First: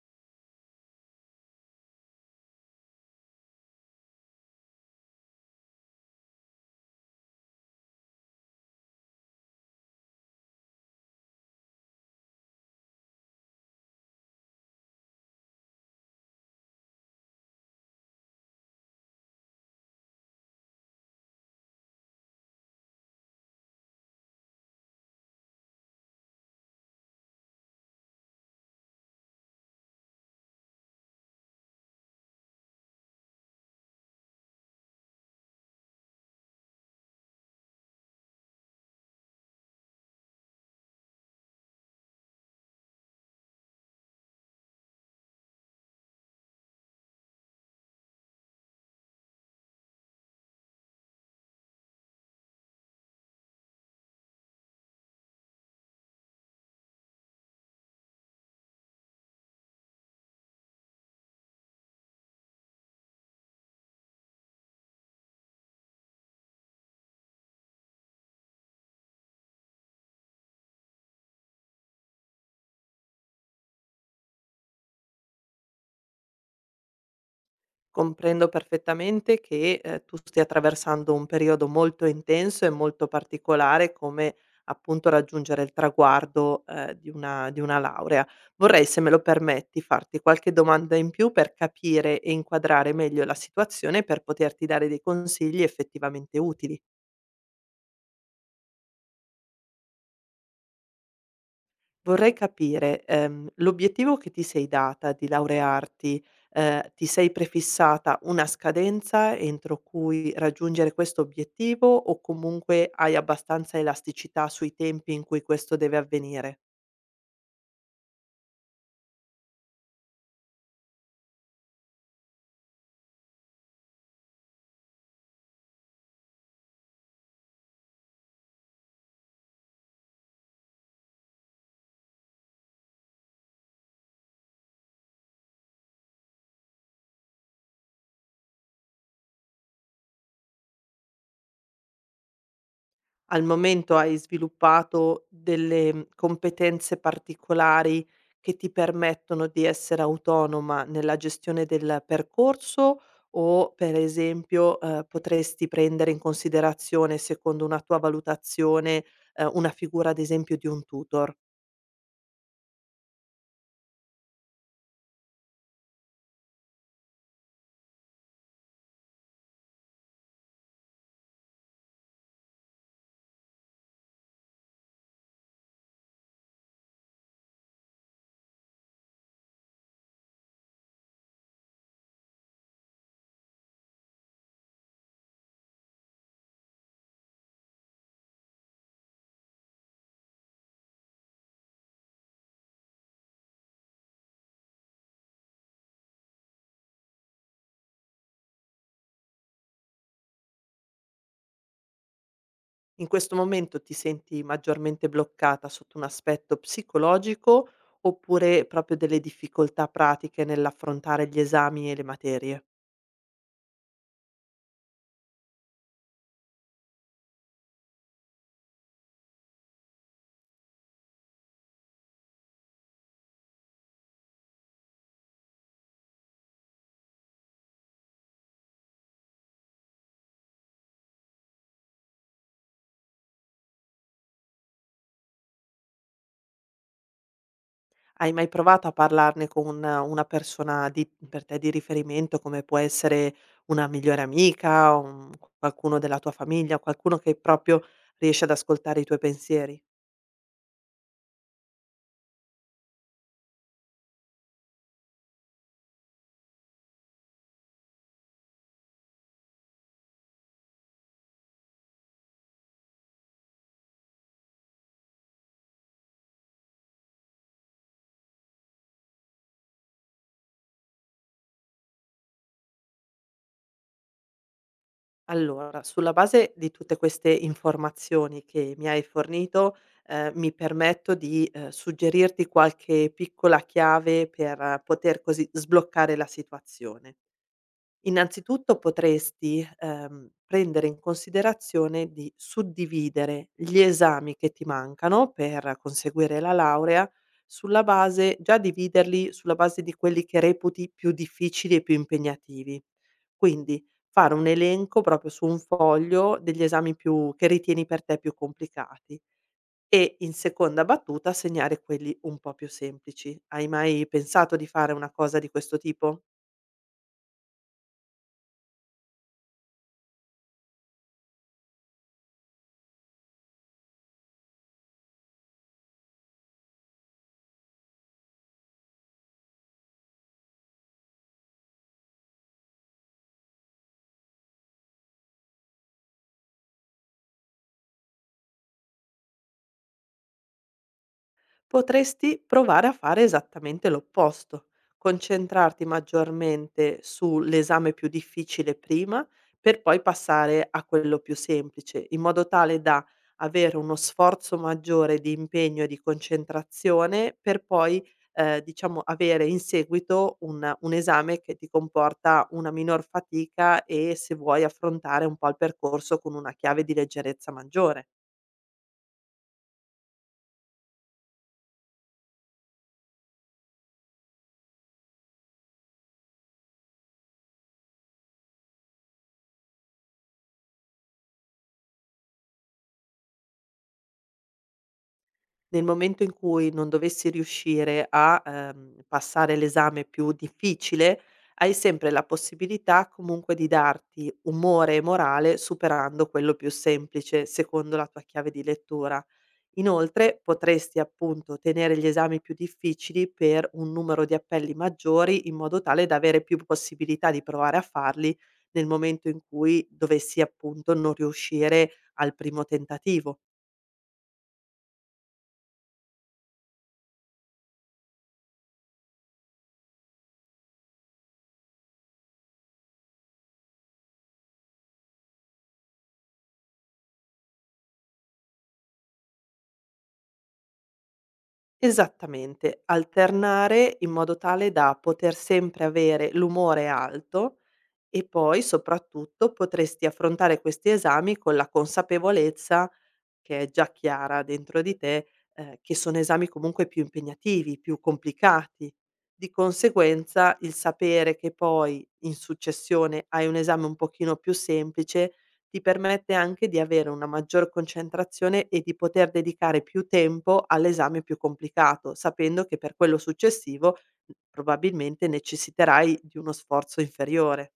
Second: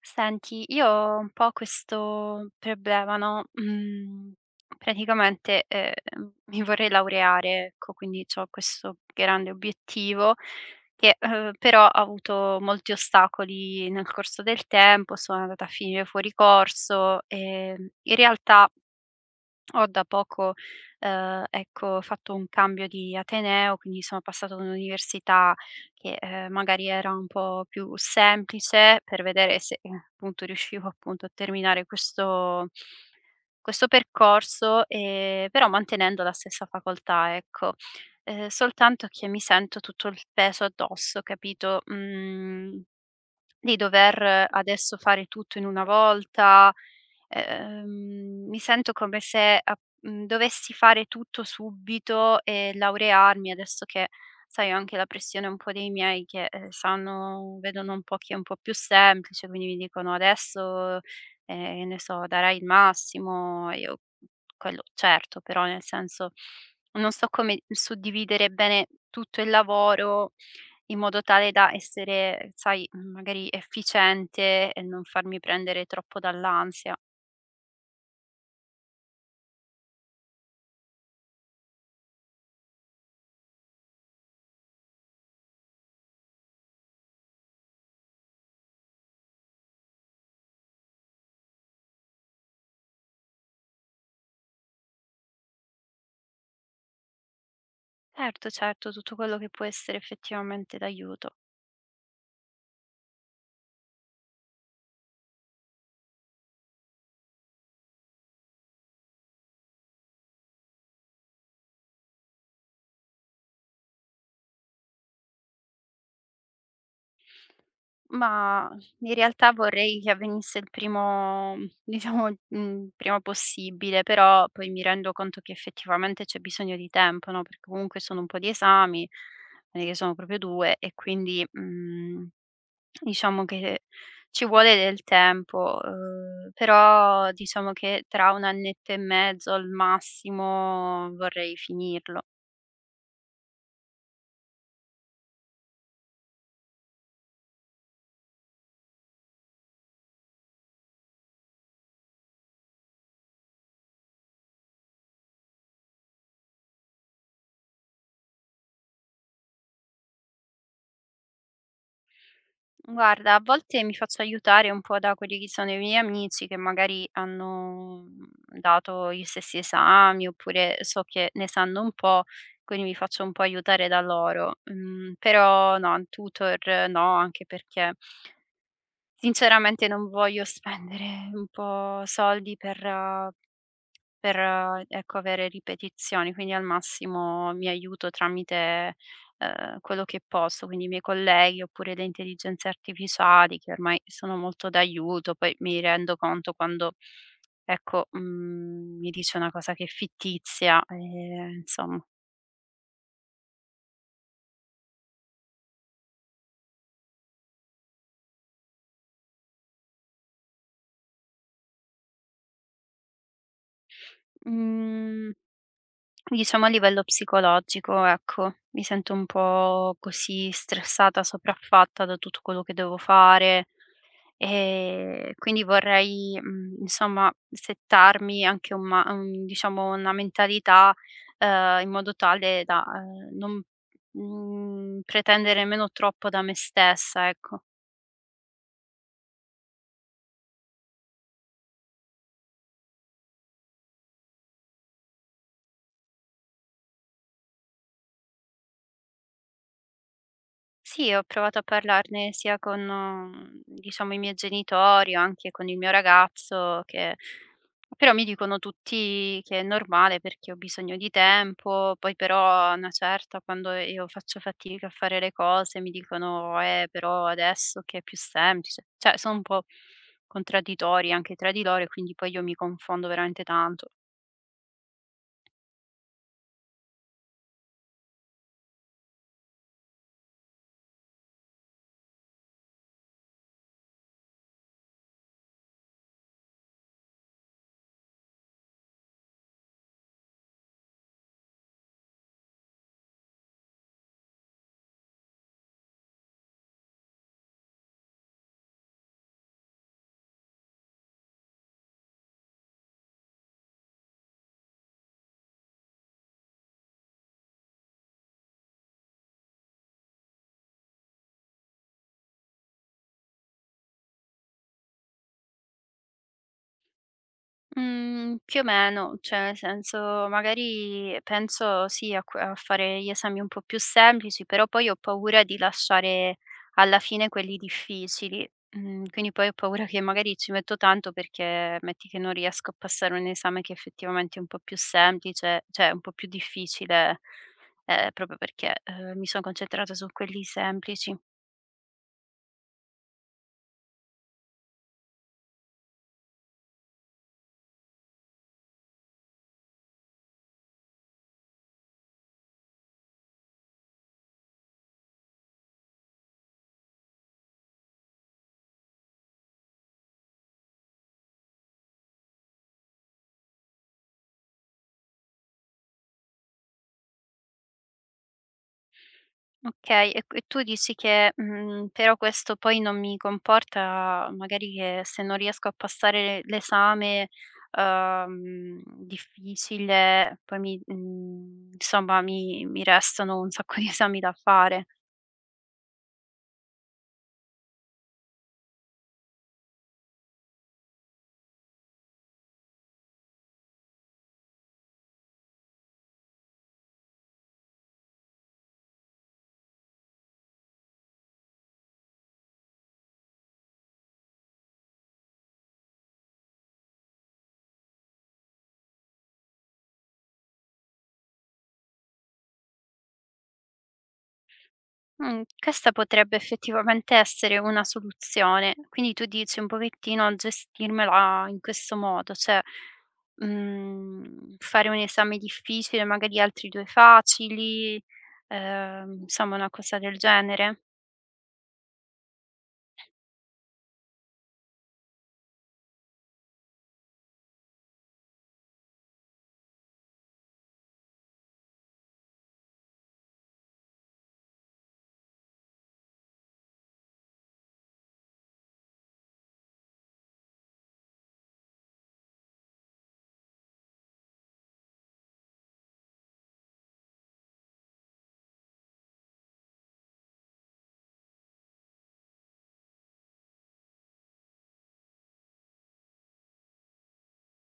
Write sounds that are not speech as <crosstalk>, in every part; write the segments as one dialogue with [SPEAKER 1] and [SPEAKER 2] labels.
[SPEAKER 1] Senti, io ho un po' questo problema, no, praticamente, mi vorrei laureare, ecco, quindi c'ho questo grande obiettivo che, però ha avuto molti ostacoli nel corso del tempo, sono andata a finire fuori corso, in realtà ho da poco, ecco, fatto un cambio di ateneo, quindi sono passata ad un'università che, magari era un po' più semplice per vedere se, appunto riuscivo appunto a terminare questo percorso, però mantenendo la stessa facoltà, ecco. Soltanto che mi sento tutto il peso addosso, capito? Mhmm di dover adesso fare tutto in una volta, mi sento come se dovessi fare tutto subito e laurearmi adesso che, sai, ho anche la pressione un po' dei miei che, sanno vedono un po' chi è un po' più semplice, quindi mi dicono: "Adesso, che ne so, darai il massimo." E io quello certo, però nel senso non so come suddividere bene tutto il lavoro in modo tale da essere, sai, magari efficiente e non farmi prendere troppo dall'ansia.
[SPEAKER 2] Comprendo perfettamente che, tu stia attraversando un periodo molto intenso e molto particolare come, appunto, raggiungere il traguardo, di una laurea. Vorrei, se me lo permetti, farti qualche domanda in più per capire e inquadrare meglio la situazione, per poterti dare dei consigli effettivamente utili.
[SPEAKER 1] Certo, certo, tutto quello che può essere effettivamente d'aiuto.
[SPEAKER 2] Vorrei capire, l'obiettivo che ti sei data di laurearti, ti sei prefissata una scadenza entro cui raggiungere questo obiettivo o comunque hai abbastanza elasticità sui tempi in cui questo deve avvenire?
[SPEAKER 1] Ma in realtà vorrei che avvenisse il primo <laughs> diciamo, prima possibile, però poi mi rendo conto che effettivamente c'è bisogno di tempo, no, perché comunque sono un po' di esami, non è che sono proprio 2 e quindi, mhmm Diciamo che ci vuole del tempo, però diciamo che tra 1 annetto e mezzo al massimo vorrei finirlo.
[SPEAKER 2] Al momento hai sviluppato delle, competenze particolari che ti permettono di essere autonoma nella gestione del percorso o per esempio, potresti prendere in considerazione, secondo una tua valutazione, una figura ad esempio di un tutor?
[SPEAKER 1] Guarda, a volte mi faccio aiutare un po' da quelli che sono i miei amici che magari hanno, dato gli stessi esami, oppure so che ne sanno un po', quindi mi faccio un po' aiutare da loro. Mhmm, però no, un tutor no, anche perché sinceramente non voglio spendere un po' soldi per ecco, avere ripetizioni, quindi al massimo mi aiuto tramite, quello che posso, quindi i miei colleghi oppure le intelligenze artificiali che ormai sono molto d'aiuto, poi mi rendo conto quando, ecco, mi dice una cosa che è fittizia, insomma.
[SPEAKER 2] In questo momento ti senti maggiormente bloccata sotto un aspetto psicologico, oppure proprio delle difficoltà pratiche nell'affrontare gli esami e le materie?
[SPEAKER 1] Mhmm, diciamo a livello psicologico, ecco, mi sento un po' così stressata, sopraffatta da tutto quello che devo fare. Quindi vorrei, insomma settarmi anche un ma un diciamo una mentalità, in modo tale da, non, pretendere nemmeno troppo da me stessa, ecco.
[SPEAKER 2] Hai mai provato a parlarne con una persona di per te di riferimento, come può essere una migliore amica, un qualcuno della tua famiglia, qualcuno che proprio riesce ad ascoltare i tuoi pensieri?
[SPEAKER 1] Sì, ho provato a parlarne sia con, diciamo i miei genitori o anche con il mio ragazzo che però mi dicono tutti che è normale perché ho bisogno di tempo, poi però a una certa quando io faccio fatica a fare le cose mi dicono: però adesso che è più semplice." Cioè, sono un po' contraddittori anche tra di loro e quindi poi io mi confondo veramente tanto.
[SPEAKER 2] Allora, sulla base di tutte queste informazioni che mi hai fornito, mi permetto di, suggerirti qualche piccola chiave per poter così sbloccare la situazione. Innanzitutto potresti, prendere in considerazione di suddividere gli esami che ti mancano per conseguire la laurea sulla base già dividerli sulla base di quelli che reputi più difficili e più impegnativi. Quindi fare un elenco proprio su un foglio degli esami più che ritieni per te più complicati e in seconda battuta segnare quelli un po' più semplici. Hai mai pensato di fare una cosa di questo tipo?
[SPEAKER 1] Mhmm, più o meno, cioè nel senso magari penso sì a fare gli esami un po' più semplici, però poi ho paura di lasciare alla fine quelli difficili. Quindi poi ho paura che magari ci metto tanto perché metti che non riesco a passare un esame che effettivamente è un po' più semplice, cioè un po' più difficile, proprio perché, mi sono concentrata su quelli semplici.
[SPEAKER 2] Potresti provare a fare esattamente l'opposto, concentrarti maggiormente sull'esame più difficile prima per poi passare a quello più semplice, in modo tale da avere uno sforzo maggiore di impegno e di concentrazione per poi, diciamo avere in seguito un esame che ti comporta una minor fatica e, se vuoi, affrontare un po' il percorso con una chiave di leggerezza maggiore.
[SPEAKER 1] Okay, e tu dici che, però questo poi non mi comporta magari che se non riesco a passare l'esame, difficile poi insomma mi restano un sacco di esami da fare.
[SPEAKER 2] Nel momento in cui non dovessi riuscire a, passare l'esame più difficile, hai sempre la possibilità comunque di darti umore e morale superando quello più semplice, secondo la tua chiave di lettura. Inoltre potresti appunto tenere gli esami più difficili per un numero di appelli maggiori, in modo tale da avere più possibilità di provare a farli nel momento in cui dovessi appunto non riuscire al primo tentativo.
[SPEAKER 1] Questa potrebbe effettivamente essere una soluzione. Quindi tu dici un pochettino a gestirmela in questo modo, cioè, fare un esame difficile, magari altri 2 facili, insomma una cosa del genere.
[SPEAKER 2] Esattamente, alternare in modo tale da poter sempre avere l'umore alto e poi soprattutto potresti affrontare questi esami con la consapevolezza che è già chiara dentro di te, che sono esami comunque più impegnativi, più complicati. Di conseguenza il sapere che poi in successione hai un esame un pochino più semplice, ti permette anche di avere una maggior concentrazione e di poter dedicare più tempo all'esame più complicato, sapendo che per quello successivo, probabilmente necessiterai di uno sforzo inferiore.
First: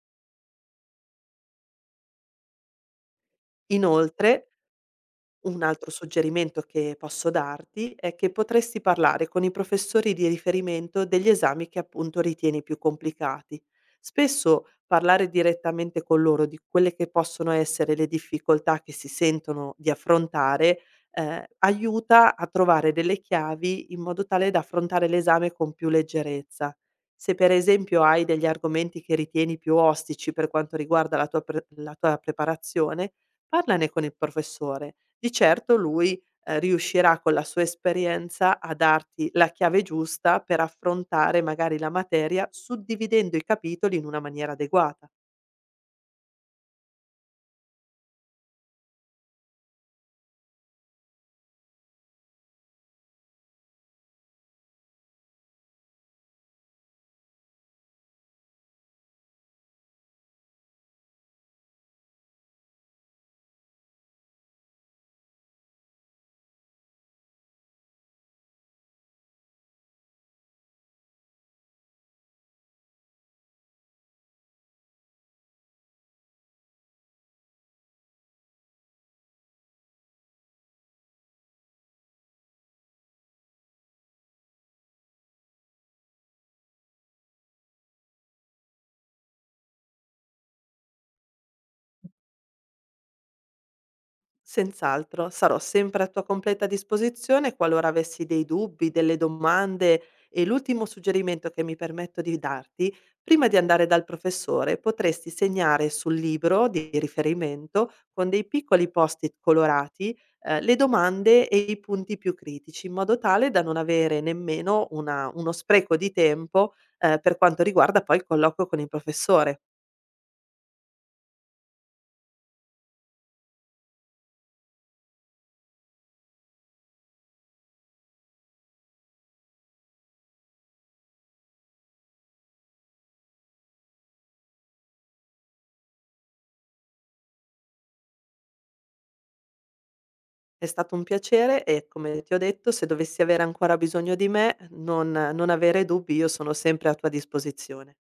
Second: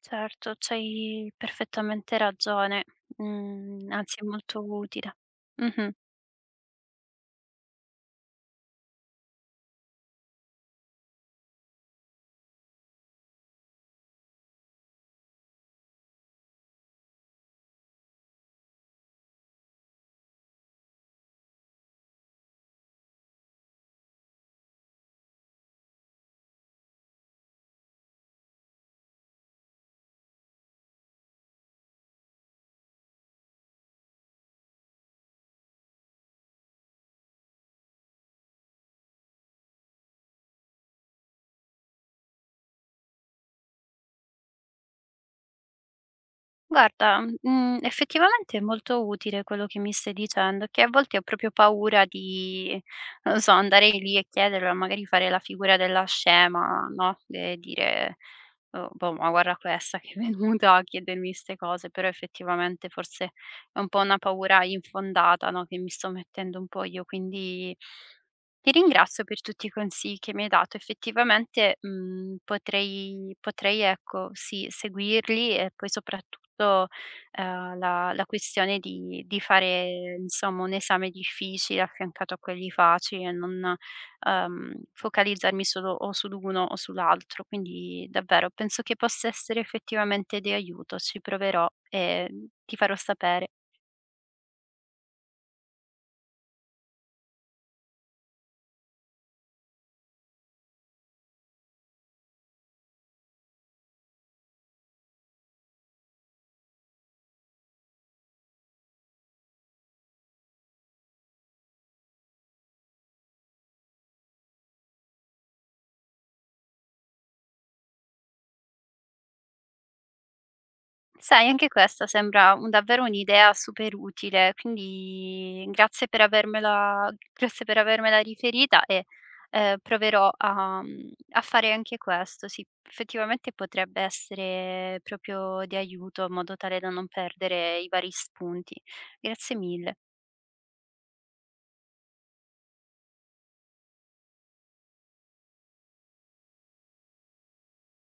[SPEAKER 1] Certo, c'hai perfettamente ragione. Anzi è
[SPEAKER 2] Inoltre
[SPEAKER 1] molto utile.
[SPEAKER 2] un altro
[SPEAKER 1] Mh-mh.
[SPEAKER 2] suggerimento che posso darti è che potresti parlare con i professori di riferimento degli esami che appunto ritieni più complicati. Spesso parlare direttamente con loro di quelle che possono essere le difficoltà che si sentono di affrontare aiuta a trovare delle chiavi in modo tale da affrontare l'esame con più leggerezza. Se per esempio hai degli argomenti che ritieni più ostici per quanto riguarda la la tua preparazione, parlane con il professore di certo lui, riuscirà con la sua esperienza a darti la chiave giusta per affrontare magari la materia, suddividendo i capitoli in una maniera adeguata.
[SPEAKER 1] Guarda, effettivamente è molto utile quello che mi stai dicendo, che a volte ho proprio paura di, non lo so, andare lì e chiederlo, magari fare la figura della scema, no, e dire: "Oh, boh, ma guarda questa che è <laughs> venuta a chiedermi 'ste cose", però effettivamente forse è un po' una paura infondata, no, che mi sto mettendo un po' io, quindi ti ringrazio per tutti i consigli che mi hai dato. Effettivamente, potrei ecco, sì, seguirli e poi soprattutto, la questione di fare insomma un esame difficile affiancato a quelli facili e non, focalizzarmi solo o sull'uno o sull'altro. Quindi davvero penso che possa essere effettivamente di aiuto. Ci proverò e ti farò sapere.
[SPEAKER 2] Senz'altro, sarò sempre a tua completa disposizione qualora avessi dei dubbi, delle domande e l'ultimo suggerimento che mi permetto di darti, prima di andare dal professore potresti segnare sul libro di riferimento con dei piccoli post-it colorati, le domande e i punti più critici, in modo tale da non avere nemmeno uno spreco di tempo, per quanto riguarda poi il colloquio con il professore.
[SPEAKER 1] Sai, anche questa sembra un davvero un'idea super utile, quindi grazie per avermela riferita e, proverò a fare anche questo. Sì, effettivamente potrebbe essere proprio di aiuto, in modo tale da non perdere i vari spunti. Grazie mille.
[SPEAKER 2] È stato un piacere e, come ti ho detto, se dovessi avere ancora bisogno di me, non avere dubbi, io sono sempre a tua disposizione.